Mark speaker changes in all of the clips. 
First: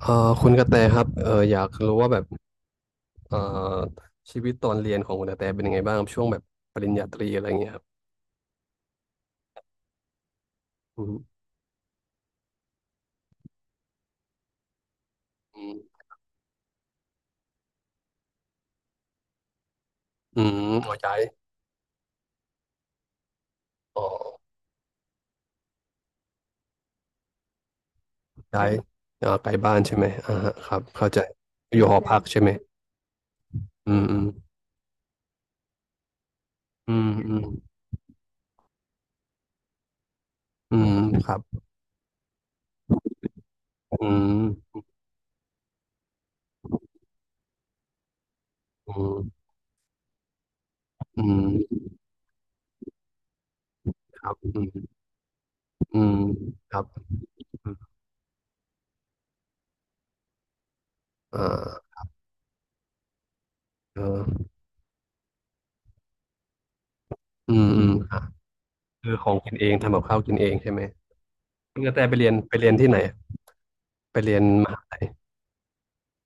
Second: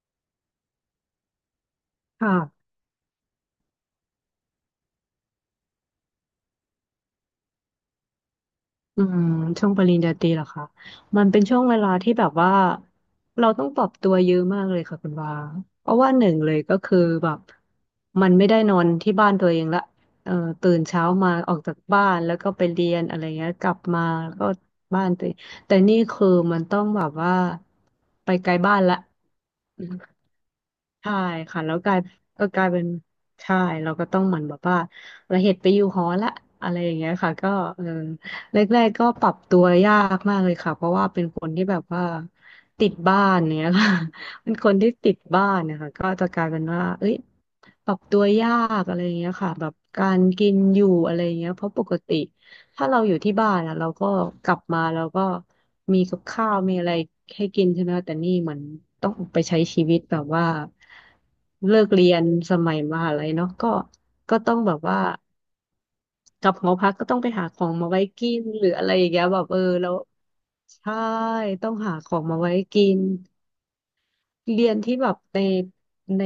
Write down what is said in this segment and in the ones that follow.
Speaker 1: คุณกระแตครับอยากรู้ว่าแบบ
Speaker 2: ค่ะ
Speaker 1: เอ่อชีวิตตอนเรียนของคุณกระแตเป็นยังไงบ้างครับช่วงแบบปริญญาตรีอะไรเงี้ยครับ
Speaker 2: อืมช่วงปริญญาตรีเหรอคะ
Speaker 1: อื
Speaker 2: มัน
Speaker 1: ม
Speaker 2: เป็นช่วงเวลาที่แบบว่าเราต้องปรับตัวเยอะมากเลยค่ะคุณวา
Speaker 1: อื
Speaker 2: เพราะ
Speaker 1: ม
Speaker 2: ว่าหนึ่งเลยก็คือแบบมันไม่ได้นอนที่บ้านตัวเองละเอ่อ
Speaker 1: อืม
Speaker 2: ตื่น
Speaker 1: อ๋อ
Speaker 2: เช้า
Speaker 1: ย้าย
Speaker 2: มาออกจากบ้านแล้วก็ไปเรียนอะไรเงี้ยกลับ
Speaker 1: อ๋
Speaker 2: มา
Speaker 1: อ
Speaker 2: แล้วก็บ้านตัวเองแต่นี่คือมันต้องแบบว่าไปไกล
Speaker 1: ย้าย
Speaker 2: บ้านละ
Speaker 1: อ่าไกลบ้านใช่ไหมอ่าฮะครับเข้า
Speaker 2: ใช่
Speaker 1: ใจ
Speaker 2: ค่ะแล้ว
Speaker 1: อยู่
Speaker 2: ก
Speaker 1: ห
Speaker 2: ลา
Speaker 1: อ
Speaker 2: ย
Speaker 1: พักใช่
Speaker 2: ก็
Speaker 1: ไหม
Speaker 2: กลายเป็นใช่เรา
Speaker 1: อืม
Speaker 2: ก็
Speaker 1: อื
Speaker 2: ต้อ
Speaker 1: ม
Speaker 2: งเหมือนแบบว่าเราเหตุไปอยู่หอละอะไรอ
Speaker 1: อื
Speaker 2: ย่างเงี้
Speaker 1: ม
Speaker 2: ยค่ะ
Speaker 1: อืม
Speaker 2: ก็เออแรกๆก็ปรับตัวยากมากเลยค่ะ
Speaker 1: อื
Speaker 2: เพ
Speaker 1: ม
Speaker 2: ราะว่าเป็น
Speaker 1: ครั
Speaker 2: ค
Speaker 1: บ
Speaker 2: นที่แบบว่าติดบ้านเนี้ยค่ะ
Speaker 1: อื
Speaker 2: เป็นคน
Speaker 1: ม
Speaker 2: ที่ติดบ้านเนะคะก็จะกลายเป็นว่าเอ้ยปรับตัวยาก
Speaker 1: อื
Speaker 2: อะไรอย่าง
Speaker 1: ม
Speaker 2: เงี้ยค่ะแบบการกินอยู่อะไร
Speaker 1: อื
Speaker 2: อย่างเงี้ยเพราะป
Speaker 1: ม
Speaker 2: กติ ถ้าเราอยู่ที่บ้านอะเราก็
Speaker 1: ครับ
Speaker 2: ก
Speaker 1: อื
Speaker 2: ลับ
Speaker 1: ม
Speaker 2: มาเราก็
Speaker 1: อื
Speaker 2: มี
Speaker 1: ม
Speaker 2: กับข้าว
Speaker 1: ค
Speaker 2: มี
Speaker 1: รับ
Speaker 2: อะไรให้กิน
Speaker 1: อืม
Speaker 2: ใช่ไหมคะแต่นี่เหมือนต้องออกไปใช้ชีวิตแบบว่า
Speaker 1: อ
Speaker 2: เลิ
Speaker 1: ่า
Speaker 2: กเรียนสมัยมหาลัยเนาะก็ก็
Speaker 1: เออ
Speaker 2: ต้องแบบว่ากลับหอพักก็ต้องไปหาข
Speaker 1: อื
Speaker 2: อ
Speaker 1: ม
Speaker 2: ง
Speaker 1: อื
Speaker 2: มา
Speaker 1: ม
Speaker 2: ไว้
Speaker 1: อ่ะ
Speaker 2: กินหรืออะไรอย่า
Speaker 1: คื
Speaker 2: ง
Speaker 1: อ
Speaker 2: เงี้
Speaker 1: ข
Speaker 2: ย
Speaker 1: อง
Speaker 2: แบบ
Speaker 1: กิน
Speaker 2: เออ
Speaker 1: เอง
Speaker 2: แล้ว
Speaker 1: ทำกับข้าวกินเองใช่ไหม
Speaker 2: ใช่ต้อง
Speaker 1: คุณก
Speaker 2: หา
Speaker 1: ระแต
Speaker 2: ข
Speaker 1: ไป
Speaker 2: อง
Speaker 1: เรียน
Speaker 2: มาไว้
Speaker 1: ไปเรียน
Speaker 2: กิ
Speaker 1: ที่ไหน
Speaker 2: น
Speaker 1: ไปเรียน
Speaker 2: เรี
Speaker 1: ม
Speaker 2: ยน
Speaker 1: หา
Speaker 2: ที่
Speaker 1: ลัย
Speaker 2: แบบในใน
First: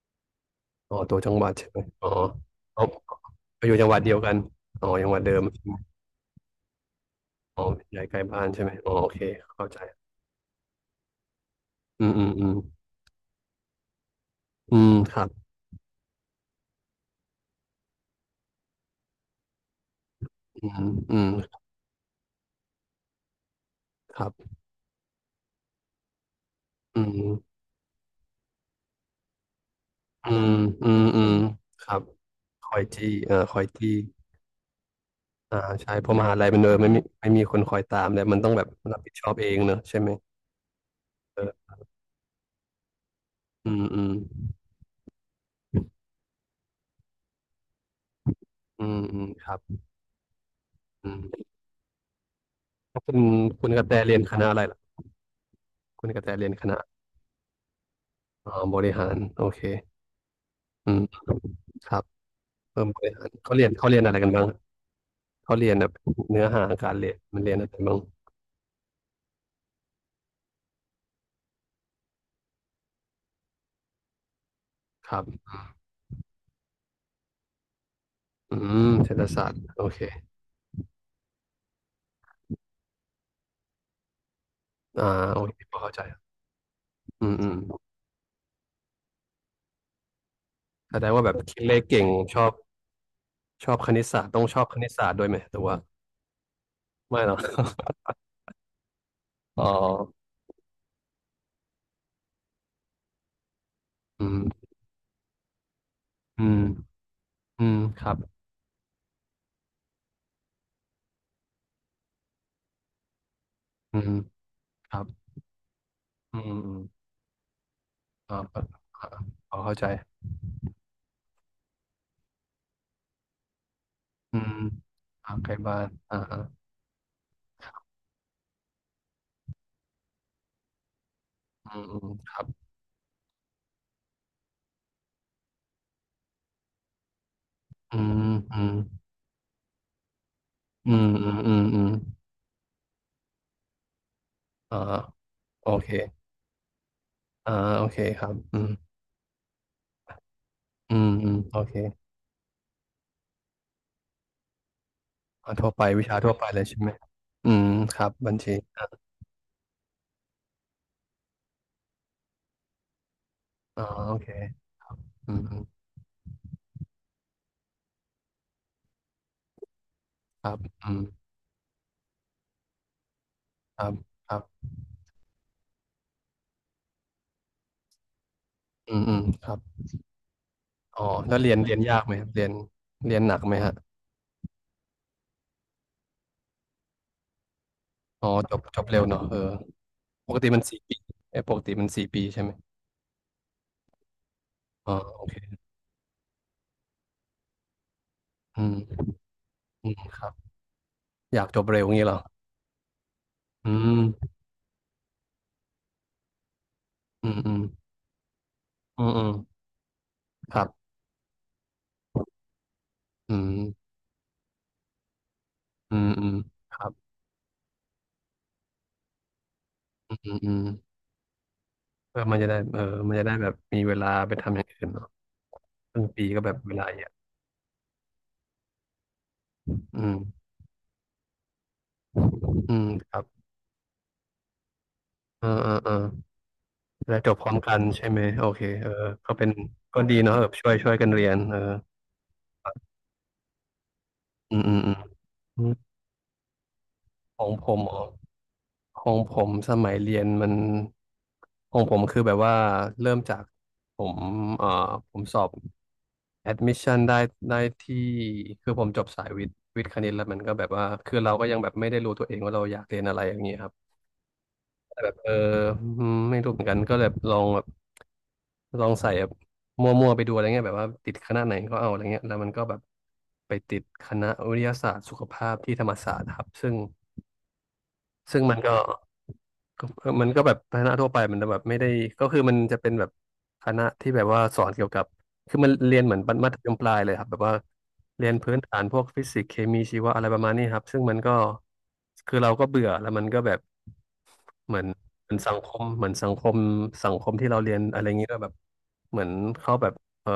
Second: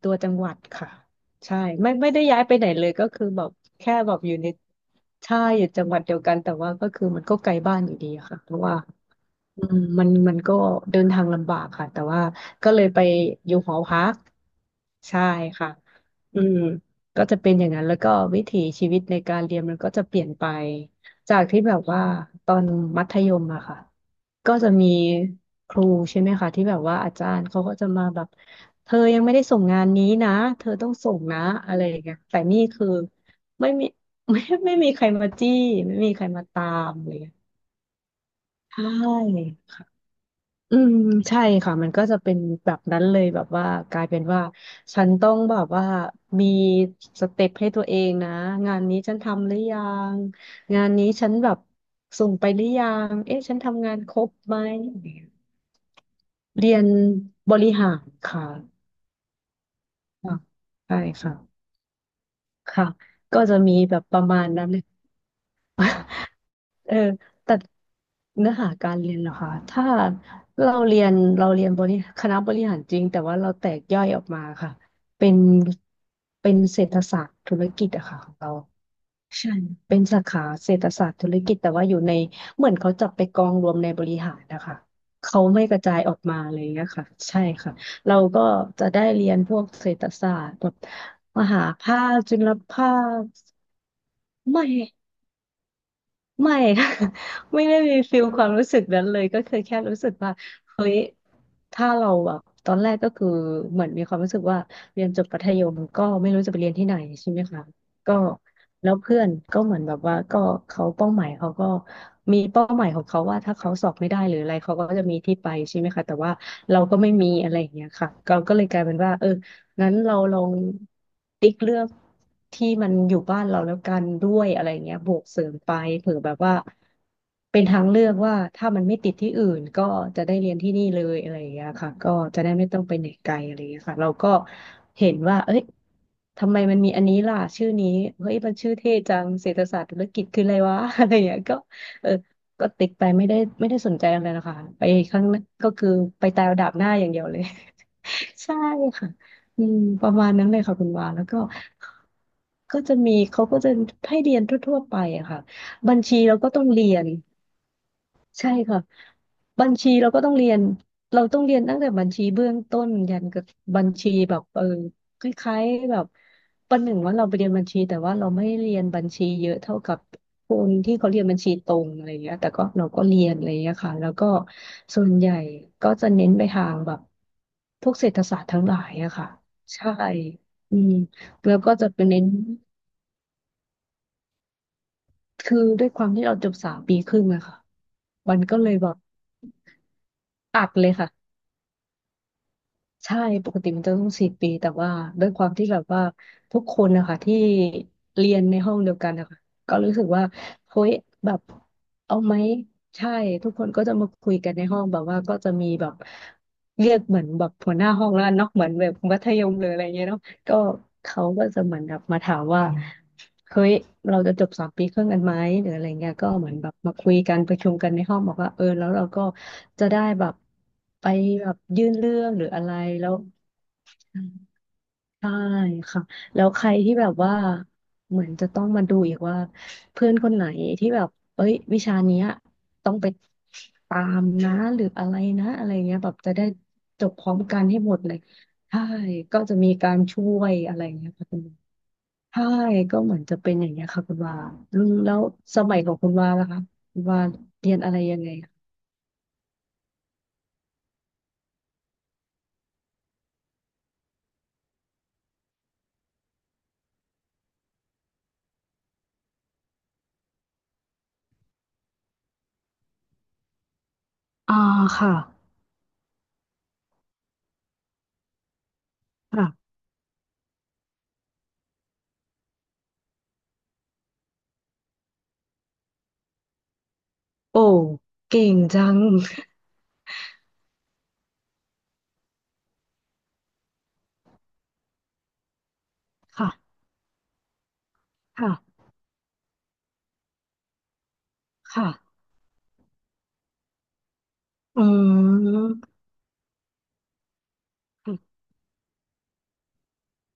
Speaker 2: ตัวจังหวัดค่ะ
Speaker 1: อ๋อตัวจังหวัด
Speaker 2: ใช่
Speaker 1: ใช่ไหม
Speaker 2: ไม่
Speaker 1: อ๋อ
Speaker 2: ไม่ได้ย้ายไปไหน
Speaker 1: อ๋อ
Speaker 2: เลยก็คือแบบ
Speaker 1: อยู่จัง
Speaker 2: แค่
Speaker 1: หวัด
Speaker 2: แบ
Speaker 1: เดีย
Speaker 2: บ
Speaker 1: ว
Speaker 2: อ
Speaker 1: กั
Speaker 2: ยู่
Speaker 1: น
Speaker 2: ใน
Speaker 1: อ๋อจังหวัดเดิ
Speaker 2: ใช่
Speaker 1: ม
Speaker 2: อยู่จังหวัดเดียวกันแต่ว่าก็คือมันก็ไกล
Speaker 1: อ๋อ
Speaker 2: บ้านอยู่
Speaker 1: ใหญ่
Speaker 2: ดี
Speaker 1: ใกล้
Speaker 2: อะค่ะ
Speaker 1: บ้าน
Speaker 2: เพราะ
Speaker 1: ใช่ไหม
Speaker 2: ว่า
Speaker 1: อ๋อโอเค
Speaker 2: อื
Speaker 1: เข้า
Speaker 2: ม
Speaker 1: ใจ
Speaker 2: มันก็เดินทางลำบากค่ะแต่
Speaker 1: อืม
Speaker 2: ว่า
Speaker 1: อืมอืม
Speaker 2: ก็เลยไปอยู่หอพัก
Speaker 1: อืมค
Speaker 2: ใช่
Speaker 1: รับ
Speaker 2: ค่ะอืมก็จะเป็นอย่างนั้นแล้วก็วิถีชีวิตในการเรียนมันก็จะเปลี่ยนไป
Speaker 1: อืมอืม
Speaker 2: จากที่แบบว่าตอนมัธยมอะค่ะ
Speaker 1: ครับ
Speaker 2: ก็จะมีครูใช่ไหมคะที่แบบว่า
Speaker 1: อื
Speaker 2: อาจารย์
Speaker 1: ม
Speaker 2: เขาก็จะมาแบบเธอยังไม่ได้ส่งงานนี้
Speaker 1: อื
Speaker 2: นะ
Speaker 1: ม
Speaker 2: เธอต้
Speaker 1: อื
Speaker 2: อง
Speaker 1: ม
Speaker 2: ส่ง
Speaker 1: อืม
Speaker 2: นะอะไร
Speaker 1: ค
Speaker 2: อ
Speaker 1: รั
Speaker 2: ย่า
Speaker 1: บ
Speaker 2: งเงี้ยแต่นี่
Speaker 1: คอย
Speaker 2: คือ
Speaker 1: จี้คอย
Speaker 2: ไม่มี
Speaker 1: จี้
Speaker 2: ไม่ไม่มีใครมาจี้
Speaker 1: อ่าใช่
Speaker 2: ไม่
Speaker 1: เพ
Speaker 2: มี
Speaker 1: ราะ
Speaker 2: ใค
Speaker 1: ม
Speaker 2: ร
Speaker 1: หา
Speaker 2: มา
Speaker 1: ลัยมัน
Speaker 2: ตา
Speaker 1: เออไม่
Speaker 2: ม
Speaker 1: มี
Speaker 2: เลย
Speaker 1: ไม่มีคนคอยตามแล้วมันต้องแบบรับผิดช
Speaker 2: ใช่
Speaker 1: อบเองเนอะใช่ไหม
Speaker 2: อืมใช่
Speaker 1: เออ
Speaker 2: ค่ะมันก็จะเป็นแบบนั้นเลยแบบว่า
Speaker 1: อืม
Speaker 2: ก
Speaker 1: อื
Speaker 2: ลาย
Speaker 1: ม
Speaker 2: เป็นว่าฉันต้องแบบว่ามีสเต็ปให้ตัวเองนะงาน
Speaker 1: อื
Speaker 2: นี้
Speaker 1: ม
Speaker 2: ฉัน
Speaker 1: อืมค
Speaker 2: ทำห
Speaker 1: รั
Speaker 2: รื
Speaker 1: บ
Speaker 2: อยังงานนี้
Speaker 1: อื
Speaker 2: ฉัน
Speaker 1: ม
Speaker 2: แบบส่งไปหรือยั
Speaker 1: แล้วคุ
Speaker 2: ง
Speaker 1: ณ
Speaker 2: เอ๊ะฉัน
Speaker 1: คุณกระ
Speaker 2: ทำ
Speaker 1: แต
Speaker 2: งานค
Speaker 1: เรีย
Speaker 2: ร
Speaker 1: น
Speaker 2: บ
Speaker 1: คณะ
Speaker 2: ไห
Speaker 1: อะ
Speaker 2: ม
Speaker 1: ไรล่ะคุณกระแตเรียนค
Speaker 2: เรี
Speaker 1: ณะ
Speaker 2: ยนบริหารค่ะ
Speaker 1: อ๋อบริหารโอเค
Speaker 2: อ่ะ
Speaker 1: อื
Speaker 2: ใช่
Speaker 1: ม
Speaker 2: ค่ะ
Speaker 1: ครับเพิ่
Speaker 2: ค่ะ
Speaker 1: มบริหาร
Speaker 2: ก็
Speaker 1: เขา
Speaker 2: จะ
Speaker 1: เรียน
Speaker 2: มี
Speaker 1: เขา
Speaker 2: แบ
Speaker 1: เรียน
Speaker 2: บ
Speaker 1: อะ
Speaker 2: ป
Speaker 1: ไร
Speaker 2: ระ
Speaker 1: กัน
Speaker 2: มา
Speaker 1: บ้า
Speaker 2: ณ
Speaker 1: งครับ
Speaker 2: นั้นเลย
Speaker 1: เขาเรียนแบบเนื้อหากา
Speaker 2: เออ
Speaker 1: รเรียนมันเรี
Speaker 2: แต่
Speaker 1: ยนอะไรบ้าง
Speaker 2: เนื้อหาการเรียนเหรอคะถ้าเราเรียนเราเรียนบริคณะบริหารจริงแต่ว่าเราแตกย่อยออกมาค่ะ
Speaker 1: ครับ
Speaker 2: เป็นเป็นเศรษฐศาสตร์ธุรกิจอะค่ะของเรา
Speaker 1: อืมเศรษฐศาส
Speaker 2: ใช่
Speaker 1: ตร์โอ
Speaker 2: เป็
Speaker 1: เค
Speaker 2: นสาขาเศรษฐศาสตร์ธุรกิจแต่ว่าอยู่ในเหมือนเขาจับไปกองรวมในบริหารนะคะ
Speaker 1: อ่าโอ
Speaker 2: เขา
Speaker 1: เค
Speaker 2: ไม่
Speaker 1: พ
Speaker 2: ก
Speaker 1: อ
Speaker 2: ระ
Speaker 1: เข้า
Speaker 2: จา
Speaker 1: ใจ
Speaker 2: ยอ
Speaker 1: ค
Speaker 2: อ
Speaker 1: รั
Speaker 2: ก
Speaker 1: บ
Speaker 2: มาเลยนะคะ
Speaker 1: อืม
Speaker 2: ใช่
Speaker 1: อืม
Speaker 2: ค่ะเราก็จะได้เรียนพวกเศรษฐศาสตร์แบบ
Speaker 1: แสดงว่าแบบ
Speaker 2: ม
Speaker 1: คิ
Speaker 2: หา
Speaker 1: ดเลข
Speaker 2: ภา
Speaker 1: เก่ง
Speaker 2: ค
Speaker 1: ช
Speaker 2: จุ
Speaker 1: อ
Speaker 2: ล
Speaker 1: บ
Speaker 2: ภาค
Speaker 1: ชอบคณิตศาสตร์ต้องช
Speaker 2: ไม่
Speaker 1: อบคณิตศาสตร์ด้วยไหมหรือว่า
Speaker 2: ไม่ค่ะ
Speaker 1: ไม่หรอก
Speaker 2: ไม่ได้ มีฟิลความรู้สึกนั้นเลยก็คือ
Speaker 1: อ๋อ
Speaker 2: แค่รู้สึกว่าเฮ้ยถ้าเราแบบตอนแรกก็คือเหมือนมีความ
Speaker 1: อื
Speaker 2: รู้สึกว่า
Speaker 1: ม
Speaker 2: เรียนจบมัธยมก็ไม่รู้
Speaker 1: อื
Speaker 2: จะไป
Speaker 1: ม
Speaker 2: เรียนที่ไหนใช่ไหมคะ
Speaker 1: อืมครั
Speaker 2: ก็
Speaker 1: บ
Speaker 2: แล้วเพื่อนก็เหมือนแบบว่าก็เขาเป้าหมายเขาก็มีเป้าหมายของเขาว่าถ้าเขาสอบ
Speaker 1: อื
Speaker 2: ไม่
Speaker 1: ม
Speaker 2: ได้หรืออะไรเขาก็
Speaker 1: ครั
Speaker 2: จะ
Speaker 1: บ
Speaker 2: มีที่ไปใช่ไหมคะแต่ว่า
Speaker 1: อืมอืม
Speaker 2: เราก็ไม่มีอะไรอย่างเงี้ยค่ะ
Speaker 1: อ่า
Speaker 2: เราก็เล
Speaker 1: อ่า
Speaker 2: ยกลายเป็นว่าเออ
Speaker 1: พอเข้าใจ
Speaker 2: งั้นเราลองติ๊กเลือกที่มันอยู่บ้านเราแล้วกันด้
Speaker 1: อื
Speaker 2: วย
Speaker 1: ม
Speaker 2: อะไรเงี้ยบวก
Speaker 1: ทาง
Speaker 2: เสริ
Speaker 1: ไกล
Speaker 2: มไป
Speaker 1: บ้าน
Speaker 2: เผื่
Speaker 1: อ่า
Speaker 2: อแบบ
Speaker 1: ฮะ
Speaker 2: ว่าเป็นทางเลือกว่าถ้ามันไม่ติดที่อื่นก็จะได้เรียนที่นี่เลยอะไรอย่างเงี้ย
Speaker 1: อืม
Speaker 2: ค่ะ
Speaker 1: อื
Speaker 2: ก็
Speaker 1: มค
Speaker 2: จะ
Speaker 1: รับ
Speaker 2: ได้ไม่ต้องไปไหนไกลอะไรอย่างเงี้ยค่ะเราก็เห็นว่าเอ้ยทำไมมันมีอันนี้ล่ะชื่อนี้
Speaker 1: อืม
Speaker 2: เฮ้ยมัน
Speaker 1: อื
Speaker 2: ชื่
Speaker 1: ม
Speaker 2: อเท่จังเศรษฐศาสตร์ธุรกิจคืออะไรวะ
Speaker 1: อื
Speaker 2: อะ
Speaker 1: ม
Speaker 2: ไรอย่าง
Speaker 1: อื
Speaker 2: เงี้
Speaker 1: ม
Speaker 2: ย
Speaker 1: อื
Speaker 2: ก็
Speaker 1: มอืม
Speaker 2: เออก็ติ๊กไปไม่ได้สนใจอะไรนะคะ
Speaker 1: อ่า
Speaker 2: ไปข้างหน้า
Speaker 1: โอ
Speaker 2: ก็คื
Speaker 1: เค
Speaker 2: อไปตายเอาดาบหน้าอย่างเดียวเลย
Speaker 1: อ่าโอเคครับ
Speaker 2: ใช่
Speaker 1: อืม
Speaker 2: ค่ะอืมประมาณนั้นเลยค่ะคุณ
Speaker 1: อื
Speaker 2: วา
Speaker 1: ม
Speaker 2: แล้ว
Speaker 1: อืม
Speaker 2: ก็
Speaker 1: โอเค
Speaker 2: ก็จะมี เขาก็จะให้เรียนทั่วๆไปอะค่ะ
Speaker 1: อ่าทั่วไป
Speaker 2: บัญ
Speaker 1: วิ
Speaker 2: ชี
Speaker 1: ชาทั่ว
Speaker 2: เรา
Speaker 1: ไป
Speaker 2: ก็
Speaker 1: เล
Speaker 2: ต้อ
Speaker 1: ย
Speaker 2: ง
Speaker 1: ใช่
Speaker 2: เรี
Speaker 1: ไหม
Speaker 2: ยน
Speaker 1: อืมครับบัญ
Speaker 2: ใช่
Speaker 1: ชี
Speaker 2: ค่ะบัญชีเราก็ต้องเรียนเราต้องเรียนตั้งแต่บัญชีเบื้องต้นยันกับ
Speaker 1: อ๋
Speaker 2: บั
Speaker 1: อ
Speaker 2: ญชี
Speaker 1: โอเค
Speaker 2: แบบเออค
Speaker 1: อืมอื
Speaker 2: ล้า
Speaker 1: ม
Speaker 2: ยๆแบบประหนึ่งว่าเราไปเรียนบัญชีแต่ว่าเราไม่เรียนบัญชีเยอะเท่ากับ
Speaker 1: ค
Speaker 2: ค
Speaker 1: รับ
Speaker 2: นที่
Speaker 1: อืม
Speaker 2: เขาเรียนบัญชีตรงอะไรอย่างเงี้ยแต่ก็เราก็เรียนอะไรอย่างเงี้ย
Speaker 1: ครั
Speaker 2: ค่ะ
Speaker 1: บ
Speaker 2: แล้วก็
Speaker 1: ครับ
Speaker 2: ส่วนใหญ่ก็จะเน้นไปทางแบบพวกเศรษฐศาสตร์ทั้งหลาย
Speaker 1: อืม
Speaker 2: อะ
Speaker 1: อืม
Speaker 2: ค่ะ
Speaker 1: ครับ
Speaker 2: ใช่อืม
Speaker 1: อ๋อแล้วเรี
Speaker 2: แล้
Speaker 1: ย
Speaker 2: ว
Speaker 1: น
Speaker 2: ก็
Speaker 1: เรียน
Speaker 2: จะ
Speaker 1: ยา
Speaker 2: เป็
Speaker 1: ก
Speaker 2: น
Speaker 1: ไหม
Speaker 2: เน้
Speaker 1: ค
Speaker 2: น
Speaker 1: รับเรียนเรียนหนักไหมฮะ
Speaker 2: คือด้วยความที่เราจบ3 ปีครึ่งอะค่ะ
Speaker 1: อ๋อ
Speaker 2: มัน
Speaker 1: จ
Speaker 2: ก็
Speaker 1: บ
Speaker 2: เลย
Speaker 1: จบ
Speaker 2: แบบ
Speaker 1: เร็วเนอะเออปกติมั
Speaker 2: อั
Speaker 1: น
Speaker 2: ด
Speaker 1: สี่
Speaker 2: เลย
Speaker 1: ปี
Speaker 2: ค่ะ
Speaker 1: เอ้ยปกติมันสี่ปีใช่ไหม
Speaker 2: ใช่ปกติมันจะต้องสี่ปีแต่ว่า
Speaker 1: อ๋อโอ
Speaker 2: ด้วย
Speaker 1: เค
Speaker 2: ความที่แบบว่าทุกคนนะคะที่เรียนใน
Speaker 1: อื
Speaker 2: ห้องเดียว
Speaker 1: ม
Speaker 2: กันนะคะก็
Speaker 1: อื
Speaker 2: รู้
Speaker 1: ม
Speaker 2: สึก
Speaker 1: ค
Speaker 2: ว่า
Speaker 1: รับ
Speaker 2: เฮ้ยแบ
Speaker 1: อ
Speaker 2: บ
Speaker 1: ยากจบเร็วงี้เหร
Speaker 2: เอา
Speaker 1: อ
Speaker 2: ไหมใช่ทุกค
Speaker 1: อื
Speaker 2: นก็จะมาคุ
Speaker 1: ม
Speaker 2: ยกันในห้องแบบว่าก็จะมีแบบเรียกเหมือน
Speaker 1: อืม
Speaker 2: แบ
Speaker 1: อื
Speaker 2: บ
Speaker 1: ม
Speaker 2: หัวหน้าห้องแล้วกันเนาะเหมือนแบบ
Speaker 1: อืม
Speaker 2: มั
Speaker 1: อื
Speaker 2: ธ
Speaker 1: ม
Speaker 2: ยมหรืออะไรเงี้ยเนาะก็
Speaker 1: ครับ
Speaker 2: เขาก็จะเหมือนแบบมาถามว่า
Speaker 1: อื
Speaker 2: เฮ้ย
Speaker 1: ม
Speaker 2: เราจะจบสามปีครึ่งกันไหมหรืออะไร
Speaker 1: อืม
Speaker 2: เงี้ย
Speaker 1: อื
Speaker 2: ก็
Speaker 1: ม
Speaker 2: เหมือนแบบ
Speaker 1: ครับ
Speaker 2: มาคุยกันประชุมกันในห้องบอกว่าเออแล้วเราก็จะได้
Speaker 1: อื
Speaker 2: แบบ
Speaker 1: มอืม
Speaker 2: ไปแบบยื่นเรื่
Speaker 1: เออ
Speaker 2: อง
Speaker 1: มัน
Speaker 2: หรือ
Speaker 1: จะได้
Speaker 2: อะไร
Speaker 1: เออ
Speaker 2: แล้
Speaker 1: มั
Speaker 2: ว
Speaker 1: นจะได้แบบมีเวลาไปทำอย่างอื่นเนาะ
Speaker 2: ใช่
Speaker 1: ค
Speaker 2: ค่ะ
Speaker 1: รึ่งปีก็
Speaker 2: แล้ว
Speaker 1: แบบ
Speaker 2: ใคร
Speaker 1: เวลา
Speaker 2: ที่
Speaker 1: เย
Speaker 2: แบ
Speaker 1: อะ
Speaker 2: บว่าเหมือนจะต้องมาดูอีกว่า
Speaker 1: อื
Speaker 2: เพื่อน
Speaker 1: ม
Speaker 2: คนไหนที่แบบเอ้ยวิชาเนี้ย
Speaker 1: อืม
Speaker 2: ต้องไป
Speaker 1: ครับ
Speaker 2: ตามนะหรืออะไร
Speaker 1: เอ
Speaker 2: นะ
Speaker 1: อ
Speaker 2: อะ
Speaker 1: เอ
Speaker 2: ไร
Speaker 1: อเออ
Speaker 2: เงี้ยแบบจะได้จบ
Speaker 1: แล้
Speaker 2: พ
Speaker 1: วจ
Speaker 2: ร้อ
Speaker 1: บ
Speaker 2: ม
Speaker 1: พร้อม
Speaker 2: กัน
Speaker 1: กั
Speaker 2: ให้
Speaker 1: น
Speaker 2: หมด
Speaker 1: ใช่
Speaker 2: เลย
Speaker 1: ไหมโอเค
Speaker 2: ใช่
Speaker 1: เออก็
Speaker 2: ก็
Speaker 1: เป็น
Speaker 2: จะมีการ
Speaker 1: ก็ดี
Speaker 2: ช่
Speaker 1: เนาะ
Speaker 2: ว
Speaker 1: แบบ
Speaker 2: ย
Speaker 1: ช่วย
Speaker 2: อะไร
Speaker 1: ช่วยกั
Speaker 2: เงี้
Speaker 1: น
Speaker 2: ย
Speaker 1: เรี
Speaker 2: ค่ะ
Speaker 1: ยนเออ
Speaker 2: ใช่ก็เหมือนจะเป็นอย่างเงี้ยค่ะคุณว่า
Speaker 1: อืมอื
Speaker 2: อื
Speaker 1: มอื
Speaker 2: ม
Speaker 1: ม
Speaker 2: แล้วส
Speaker 1: อืม
Speaker 2: มัยของคุณว่าล่ะคะคุณว่า
Speaker 1: ของผ
Speaker 2: เรียน
Speaker 1: ม
Speaker 2: อะไร
Speaker 1: อ๋อ
Speaker 2: ยังไงคะ
Speaker 1: ของผมสมัยเรียนมันของผมคือแบบว่าเริ่มจากผมเอ่อผมสอบ admission ได้ได้ที่คือผมจบสายวิทย์วิทย์คณิตแล้วมันก็แบบว่า คือเราก็ยังแบบไม่ได้รู้ตัวเองว่าเราอยากเรียนอะไรอย่างเงี้ยครับ
Speaker 2: อ่า
Speaker 1: แต่แบ
Speaker 2: ค่ะ
Speaker 1: บเอออืมไม่รู้เหมือนกันก็แบบลองแบบลองใส่แบบ
Speaker 2: ค่ะ
Speaker 1: มั่วๆไปดูอะไรเงี้ยแบบว่าติดคณะไหนก็เอาอะไรเงี้ยแล้วมันก็แบบไปติดคณะวิทยาศาสตร์สุขภาพที่ธรรมศาสตร์ครับซึ่ง
Speaker 2: โอ้
Speaker 1: ซึ่
Speaker 2: เก่
Speaker 1: งมั
Speaker 2: ง
Speaker 1: นก็
Speaker 2: จัง
Speaker 1: ก็เออมันก็แบบคณะทั่วไปมันแบบไม่ได้ก็คือมันจะเป็นแบบคณะที่แบบว่าสอนเกี่ยวกับคือมันเรียนเหมือนมั
Speaker 2: ค่ะ
Speaker 1: ธยมปลายเลยครับแบบว่าเรียน
Speaker 2: ค่ะ
Speaker 1: พื้นฐานพวกฟิสิกส์เคมีชีวะอะไรประมาณนี้ครับซึ่งมันก็
Speaker 2: ค่ะ
Speaker 1: คือเราก็เบื่อแล้วมันก็แบบเหมื
Speaker 2: อื
Speaker 1: อนเหมือนสังคม
Speaker 2: ม
Speaker 1: เหมือนสังคมสังคมที่เราเรียนอะไรอย่างนี้ด้วยแบบเหมือนเขาแบบเอ่อ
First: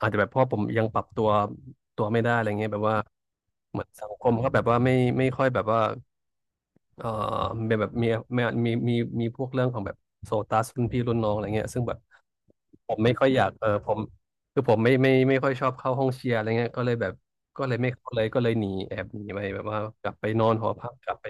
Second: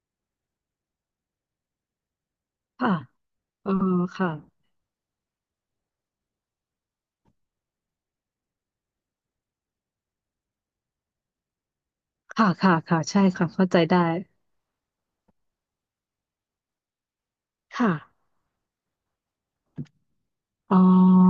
Speaker 1: อาจจะแบบเพราะผมยังปรับตัวไม่ได้อะไรเงี้ยแบบ
Speaker 2: ค่ะ
Speaker 1: ว่า
Speaker 2: เออ
Speaker 1: เหมือนสังค
Speaker 2: ค่ะ
Speaker 1: มก็แบบว่าไม่ไม่ค่อยแบบว่า เอ่อมเป็นแบบมีมีมีพวกเรื่องของแบบโซตัสรุ่นพี่รุ่นน้องอะไรเงี้ยซึ่งแบบ
Speaker 2: ค่ะค่ะ
Speaker 1: ผม
Speaker 2: ค่ะ
Speaker 1: ไม่
Speaker 2: ใช่
Speaker 1: ค่อยอยา
Speaker 2: ค่ะ
Speaker 1: กเอ
Speaker 2: เข้า
Speaker 1: อ
Speaker 2: ใจ
Speaker 1: ผ
Speaker 2: ได้
Speaker 1: มคือผมไม่ค่อยชอบเข้าห้องเชียร์อะไรเงี้ยก็เลยแบบก็เลย
Speaker 2: ค่ะ
Speaker 1: ไม่เข้าเลยก็เลยหนีแอบหนีไปแบบว่ากลับไปนอนหอ
Speaker 2: อ๋อ
Speaker 1: พักกลับไป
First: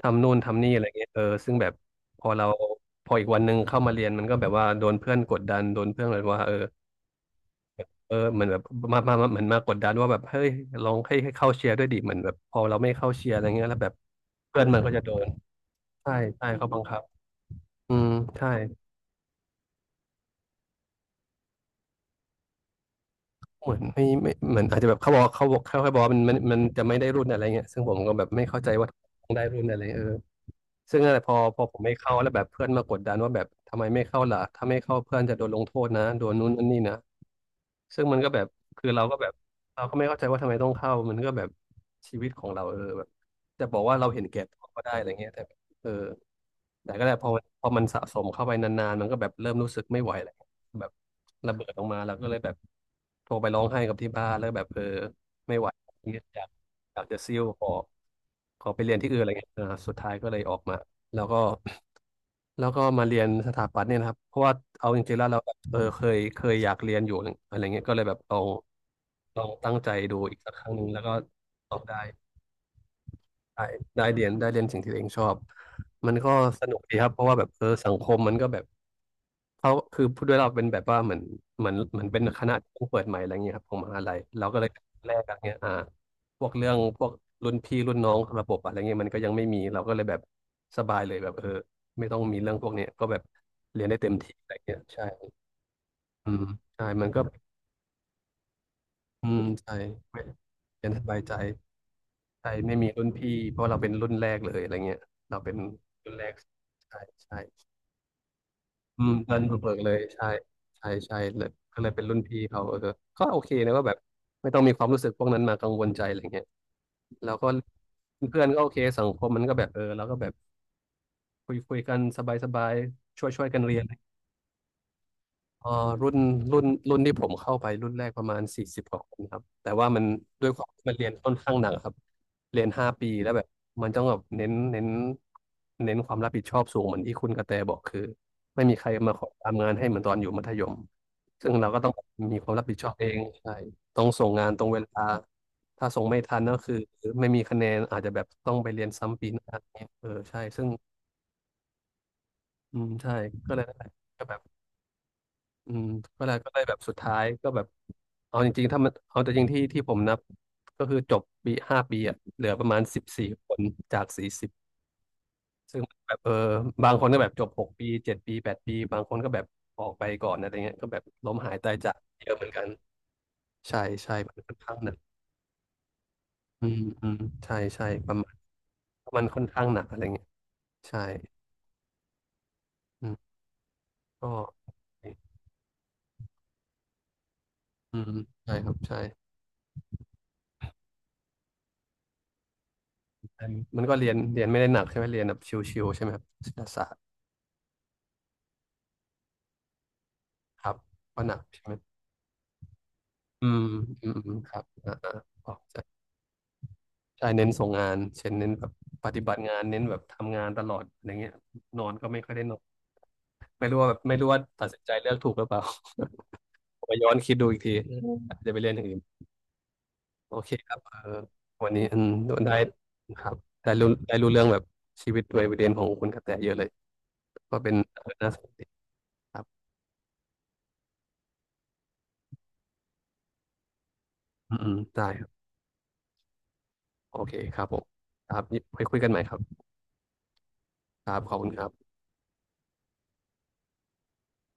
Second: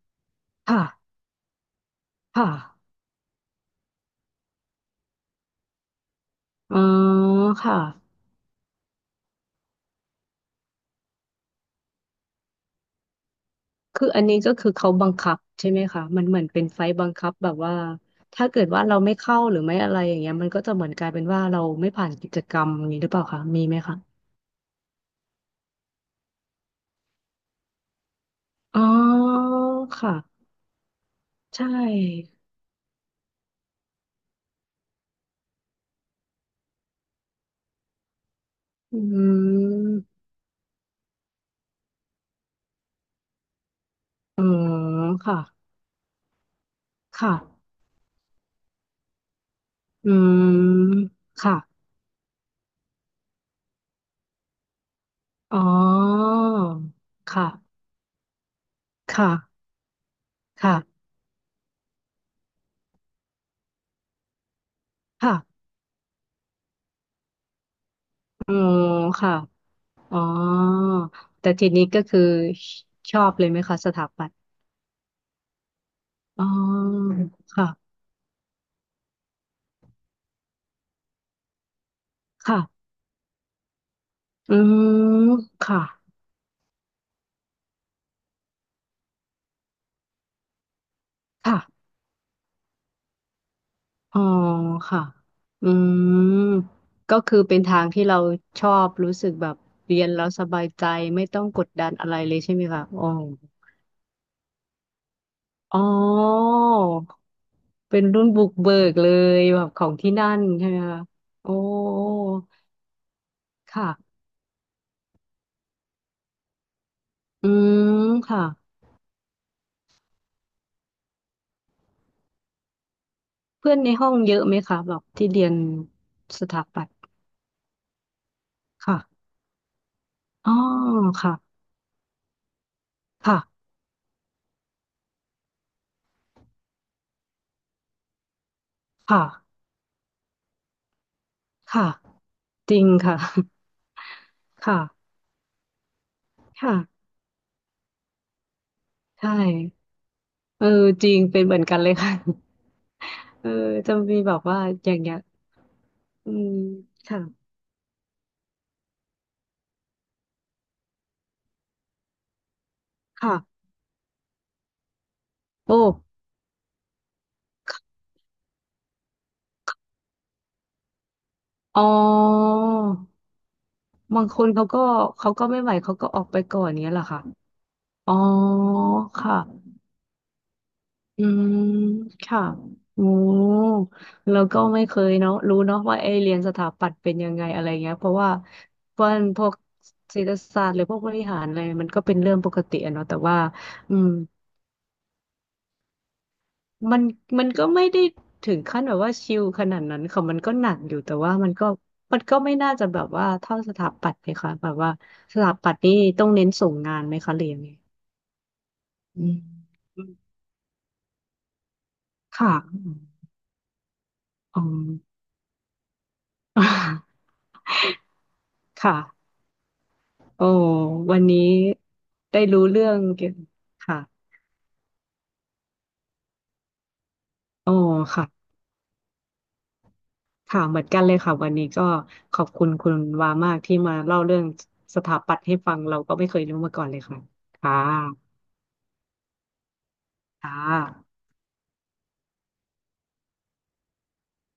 Speaker 1: ทำนู่นทำนี่
Speaker 2: ค่ะ
Speaker 1: อะไรเงี้ยเออซึ่งแบบพอเรา
Speaker 2: ค่ะ
Speaker 1: พออีกวันหนึ่งเข้ามาเรียนมันก็แบบว่าโดนเพื่อนกดดันโดนเพื่อนแบบว่าเออ
Speaker 2: อ๋อค่ะ
Speaker 1: เออเหมือนแบบมาเหมือนมากดดันว่าแบบเฮ้ยลองให้เข้าเชียร์ด้วยดิเหมือนแบบพอเราไม่เข้าเชียร์อะไรเงี้ยแล้วแบบ
Speaker 2: คืออันนี้ก็
Speaker 1: เพื่อน
Speaker 2: คือ
Speaker 1: มัน
Speaker 2: เขา
Speaker 1: ก็จะ
Speaker 2: บั
Speaker 1: โด
Speaker 2: ง
Speaker 1: น
Speaker 2: คับใช่ไหมคะ
Speaker 1: ใช่
Speaker 2: มันเหมือ
Speaker 1: ใช่
Speaker 2: นเป็น
Speaker 1: เขาบั
Speaker 2: ไฟ
Speaker 1: ง
Speaker 2: ล์
Speaker 1: คับ
Speaker 2: บังคับแบบว่า
Speaker 1: อืม
Speaker 2: ถ้า
Speaker 1: ใช่
Speaker 2: เกิดว่าเราไม่เข้าหรือไม่อะไรอย่างเงี้ยมันก็จะเหมือนกลายเป็นว่าเราไม่ผ่านกิจกรรมอย่างนี้หรือเปล่าคะมี
Speaker 1: เห
Speaker 2: ไห
Speaker 1: มื
Speaker 2: ม
Speaker 1: อน
Speaker 2: คะ
Speaker 1: ไม่เหมือนอาจจะแบบเขาแค่บอกว่ามันจะไม่ได้รุ่นอะไรเงี้ยซึ่งผมก็แบบไม่เข้าใจ
Speaker 2: อ๋อ
Speaker 1: ว่าต้องได้รุ่นอะไรเออ
Speaker 2: ค่ะ
Speaker 1: ซึ่งอะไรพอพ
Speaker 2: ใช่
Speaker 1: อผมไม่เข้าแล้วแบบเพื่อนมากดดันว่าแบบทำไมไม่เข้าล่ะถ้าไม่เข้าเพื่อนจะโดนลงโทษนะโดนนู้นนั่นนี่นะซึ่งมันก็แบบคือ
Speaker 2: อื
Speaker 1: เราก็แบบเราก็ไม่เข้าใจ
Speaker 2: ม
Speaker 1: ว่าทำไมต้องเข้ามันก็แบบชีวิตของเราเออแบบจะบอกว่าเราเห็นแก่
Speaker 2: อ๋อ
Speaker 1: ตัวก็ได้อะไรเงี้ย
Speaker 2: ค่ะ
Speaker 1: แต่แบบเออแต่ก็แหละ
Speaker 2: ค่ะ
Speaker 1: พอมันสะสมเข้าไปนานๆมันก็แบบเริ่มรู้สึกไม่
Speaker 2: อื
Speaker 1: ไหวแล้วแบบ
Speaker 2: ม
Speaker 1: ระ
Speaker 2: ค่ะ
Speaker 1: เบิดออกมาแล้วก็เลยแบบโทรไปร้องไห้กับที่บ้านแล้วแบบเออไม่
Speaker 2: อ๋อ
Speaker 1: ไหวอยากอยากจะซิ่วขอ
Speaker 2: ค่ะ
Speaker 1: ขอไปเรียนที่อื่นอะ
Speaker 2: ค่ะ
Speaker 1: ไรเงี้ยสุดท้ายก็เลยออกมา
Speaker 2: ค่ะ
Speaker 1: แล้วก็แล้วก็มาเรียนสถาปัตย์เนี่ยนะครับเพราะว่าเอาจริงๆแล้ว
Speaker 2: ค่ะ
Speaker 1: เราแบบเออเคยอยากเรียนอยู่อะไรเงี้ยก็เลยแบบลอง
Speaker 2: อ๋อค่ะ
Speaker 1: ลองตั้งใจ
Speaker 2: อ๋
Speaker 1: ดู
Speaker 2: อ
Speaker 1: อีกสักครั้งหนึ่งแล้วก็
Speaker 2: แต่ที
Speaker 1: สอบ
Speaker 2: นี้
Speaker 1: ได้
Speaker 2: ก็คือชอบเลยไหม
Speaker 1: ได้
Speaker 2: คะส
Speaker 1: ได้
Speaker 2: ถา
Speaker 1: เรี
Speaker 2: ปั
Speaker 1: ย
Speaker 2: ต
Speaker 1: น
Speaker 2: ย์
Speaker 1: ได้เรียนสิ่งที่ตัวเองชอบมันก็
Speaker 2: อ๋อ
Speaker 1: สนุกดีครับเพราะว่าแบบเออสั
Speaker 2: ค่ะ
Speaker 1: งคมมันก็แบบเขาคือพูดด้วยเราเป็นแบบว่าเหมือนเป็นคณะที่
Speaker 2: ค่ะ
Speaker 1: เพิ่งเปิดใหม่อะไรเงี้ยครับของมหาลัยเรา
Speaker 2: อื
Speaker 1: ก็เลยแรก
Speaker 2: ม
Speaker 1: อะไรเงี้ย
Speaker 2: ค่ะ
Speaker 1: พวกเรื่องพวกรุ่นพี่รุ่นน้องระบบอะไรเงี้ยมันก็ยังไม่มีเราก็เลยแบบสบายเลยแบบเออ
Speaker 2: ค่ะ
Speaker 1: ไม่ต้องมีเรื่องพวกเนี้ยก็แบบเรียนได้เต็ม
Speaker 2: อ๋อ
Speaker 1: ที่อะไรเงี้ย
Speaker 2: ค่ะ
Speaker 1: ใช่
Speaker 2: อื
Speaker 1: อืม
Speaker 2: ม
Speaker 1: ใช่มัน
Speaker 2: ก็
Speaker 1: ก็
Speaker 2: คือเป็นทางที่เราชอบรู้
Speaker 1: อื
Speaker 2: สึก
Speaker 1: ม
Speaker 2: แบบ
Speaker 1: ใช่
Speaker 2: เรียนแล้วสบายใจ
Speaker 1: เรียนสบาย
Speaker 2: ไม่
Speaker 1: ใจ
Speaker 2: ต้องกดดันอะไรเลย
Speaker 1: ใช่
Speaker 2: ใช่ไหม
Speaker 1: ไม่
Speaker 2: คะ
Speaker 1: มีรุ่
Speaker 2: อ๋อ
Speaker 1: นพี่เพราะเราเป็นรุ่นแรกเลยอะไรเงี้ยเราเป็น
Speaker 2: อ๋อ
Speaker 1: รุ่นแรกใช่ใช่
Speaker 2: เป็นรุ่นบุกเบิก
Speaker 1: อื
Speaker 2: เล
Speaker 1: มดั
Speaker 2: ย
Speaker 1: นบุ
Speaker 2: แบ
Speaker 1: ก
Speaker 2: บ
Speaker 1: เบิก
Speaker 2: ขอ
Speaker 1: เล
Speaker 2: ง
Speaker 1: ย
Speaker 2: ที่
Speaker 1: ใช่
Speaker 2: นั่นใช่ไหม
Speaker 1: ใช่
Speaker 2: คะ
Speaker 1: ใช่เล
Speaker 2: โอ้
Speaker 1: ยก็เลยเป็นรุ่นพี่เขาเออก็โอเคนะว่าแบบ
Speaker 2: ค่ะ
Speaker 1: ไม่ต้องมีความรู้สึกพวกนั้นมากังวลใจอะไรเงี้ยแล้วก็
Speaker 2: อืมค่ะ
Speaker 1: เพื่อนๆก็โอเคสังคมมันก็แบบเออเราก็แบบคุยกันสบายสบายช่วยกัน
Speaker 2: เพื่
Speaker 1: เรี
Speaker 2: อน
Speaker 1: ยน
Speaker 2: ในห้องเยอะไหมคะแบบที่เรียน
Speaker 1: เอ่อรุ่น
Speaker 2: ส
Speaker 1: รุ่
Speaker 2: ถา
Speaker 1: น
Speaker 2: ปัต
Speaker 1: รุ่
Speaker 2: ย์
Speaker 1: นที่ผมเข้าไปรุ่นแรกประมาณสี่สิบกว่าคน
Speaker 2: ค่ะ
Speaker 1: ครับแต่ว่ามันด้
Speaker 2: อ๋
Speaker 1: ว
Speaker 2: อ
Speaker 1: ยความที่มันเรียนค่อนข้า
Speaker 2: ค่ะ
Speaker 1: งหนักครับเรียนห้าปีแล้ว
Speaker 2: ค่ะ
Speaker 1: แบบมันต้องแบบเน้นความรับผิดชอบสูงเหมือนที่คุณกระแตบอกคือไม่มีใครมา
Speaker 2: ค่ะ
Speaker 1: ขอทำงานให้เหมือนตอนอยู่มัธยมซึ่งเราก็
Speaker 2: ค่ะ
Speaker 1: ต้องมีความรับ
Speaker 2: จ
Speaker 1: ผิด
Speaker 2: ริ
Speaker 1: ช
Speaker 2: ง
Speaker 1: อบเอ
Speaker 2: ค่ะ
Speaker 1: งใช่ต้องส่งงานต รง
Speaker 2: ค่ะ
Speaker 1: เวลาถ้าส่งไม่ทันก็คื
Speaker 2: ค่ะ
Speaker 1: อไม่มีคะแนนอาจจะแบบต้องไปเรียนซ้ำปี
Speaker 2: ใช่
Speaker 1: หน้าเนี่ยเออใช่ซึ่
Speaker 2: เอ
Speaker 1: ง
Speaker 2: อจริงเป็นเหมือนกันเลยค่ะ
Speaker 1: อืมใช่
Speaker 2: เออ
Speaker 1: ก็เลยนั่นแหละ
Speaker 2: จะมี
Speaker 1: ก็
Speaker 2: แบ
Speaker 1: แบ
Speaker 2: บ
Speaker 1: บ
Speaker 2: ว่าอย่างเงี้ย
Speaker 1: อืมก็
Speaker 2: อื
Speaker 1: เลย
Speaker 2: ม
Speaker 1: ก็เลยแบบสุดท้าย
Speaker 2: ค่ะ
Speaker 1: ก็แบบเอาจริงๆถ้ามันเอาแต่จริงที่ที่ผมนับก็คือจบปีห้าปีอะเหลือประมาณ14
Speaker 2: ค่ะ
Speaker 1: คนจากสี่สิบ
Speaker 2: โอ้
Speaker 1: ซึ่งแบบเออบางคนก็แบบจบหกปีเจ็ดปีแปดปีบางคนก็แบบออกไปก่อนอะไรเงี้ยก็แบบล้มหายตาย
Speaker 2: อ๋อ
Speaker 1: จากเยอะเหมือนกันใช่ใช่
Speaker 2: บาง
Speaker 1: มั
Speaker 2: ค
Speaker 1: น
Speaker 2: น
Speaker 1: ค่อน
Speaker 2: เขา
Speaker 1: ข้าง
Speaker 2: ก็
Speaker 1: หนัก
Speaker 2: เขาก็ไม่ไหวเขาก็ออกไปก่อ
Speaker 1: อื
Speaker 2: น
Speaker 1: ม
Speaker 2: เนี้ยเหรอ
Speaker 1: อืม
Speaker 2: คะ
Speaker 1: ใช่ใช่ป
Speaker 2: อ๋อ
Speaker 1: ระมาณมัน
Speaker 2: ค่ะ
Speaker 1: ค่อนข้างหนักอะไรเงี้ยใช่
Speaker 2: อืมค่ะโอ้
Speaker 1: อืมก็
Speaker 2: แล้วก็ไม่เคยเนาะรู้เนาะว่าไอ้เรียนสถาปัตย์เป็นยังไงอะไรเงี้ย
Speaker 1: อื
Speaker 2: เพ
Speaker 1: ม
Speaker 2: ราะว่า
Speaker 1: ใช่ครับใช่
Speaker 2: พวกพวกเศรษฐศาสตร์หรือพวกบริหารอะไรมันก็เป็นเรื่องปกติอะเนาะแต่ว่า
Speaker 1: มัน
Speaker 2: อื
Speaker 1: ก็เรี
Speaker 2: ม
Speaker 1: ยนเรียนไม่ได้หนักใช่ไหมเรียนแบบชิวๆใช่ไหมครับศิลปศาสต
Speaker 2: มั
Speaker 1: ร์
Speaker 2: นมันก็ไม่ได้ถึงขั้นแบบว่าชิลขนาดนั้นค่ะมันก็ห
Speaker 1: ค
Speaker 2: นั
Speaker 1: รับ
Speaker 2: กอยู่แต่
Speaker 1: ว่าห
Speaker 2: ว่า
Speaker 1: นัก
Speaker 2: มัน
Speaker 1: ใช่
Speaker 2: ก็
Speaker 1: ไหม
Speaker 2: มันก็ไม่น่าจะแบบว่า
Speaker 1: อื
Speaker 2: เท่า
Speaker 1: ม
Speaker 2: สถา
Speaker 1: อื
Speaker 2: ปัต
Speaker 1: ม
Speaker 2: ย์เล
Speaker 1: อื
Speaker 2: ย
Speaker 1: มค
Speaker 2: ค่ะ
Speaker 1: รับ
Speaker 2: แบบว่า
Speaker 1: อ่าอ่า
Speaker 2: ส
Speaker 1: อ
Speaker 2: ถา
Speaker 1: อก
Speaker 2: ปัตย์นี่
Speaker 1: ใช่
Speaker 2: ต้องเน้นส่งงานไหม
Speaker 1: ใช่
Speaker 2: คะเรี
Speaker 1: เน้น
Speaker 2: ยน
Speaker 1: ส่ง
Speaker 2: เนี่ย
Speaker 1: งานเช่นเน้นแบบปฏิ
Speaker 2: อื
Speaker 1: บั
Speaker 2: ม
Speaker 1: ติงานเน้นแบบทำงานตลอดอะไรเงี้ยนอนก็ไม่ค่อยได้
Speaker 2: ค่ะ
Speaker 1: นอนไม่รู้ว่า
Speaker 2: อ๋อ
Speaker 1: ตัดสินใจเลือกถูกหรือเปล่า มาย้อนคิด ดูอีกทีอืมอาจจะไปเรียนอย่าง
Speaker 2: ค่ะ
Speaker 1: อื่นโอ
Speaker 2: โอ้
Speaker 1: เคครับเออ
Speaker 2: วันนี้
Speaker 1: วันนี้อืม
Speaker 2: ได้
Speaker 1: ได้
Speaker 2: รู้เรื่อง
Speaker 1: ค
Speaker 2: เกี่ย
Speaker 1: รั
Speaker 2: ว
Speaker 1: บได้รู้
Speaker 2: ค่ะ
Speaker 1: ได้รู้เรื่องแบบชีวิตวัยเรียนของคุณกระแตเยอะเลยก็
Speaker 2: โอ้
Speaker 1: เป็นเรื่องน่าส
Speaker 2: ค่ะ
Speaker 1: นใจครับ
Speaker 2: ค่ะเหมือนกันเลยค่ะวันนี้ก็ขอบคุณคุณวามากที่มาเล่าเรื่อง
Speaker 1: อืมอืม
Speaker 2: ส
Speaker 1: ได้
Speaker 2: ถา
Speaker 1: ครั
Speaker 2: ปัต
Speaker 1: บ
Speaker 2: ย์ให้ฟังเราก็ไม่เคยรู้มาก่อนเลย
Speaker 1: โอ
Speaker 2: ค่ะ
Speaker 1: เคครับ
Speaker 2: ค่
Speaker 1: ผม
Speaker 2: ะ
Speaker 1: ครับไว้คุยกันใหม่ครับ
Speaker 2: ค่ะ
Speaker 1: ครับขอบคุณครับ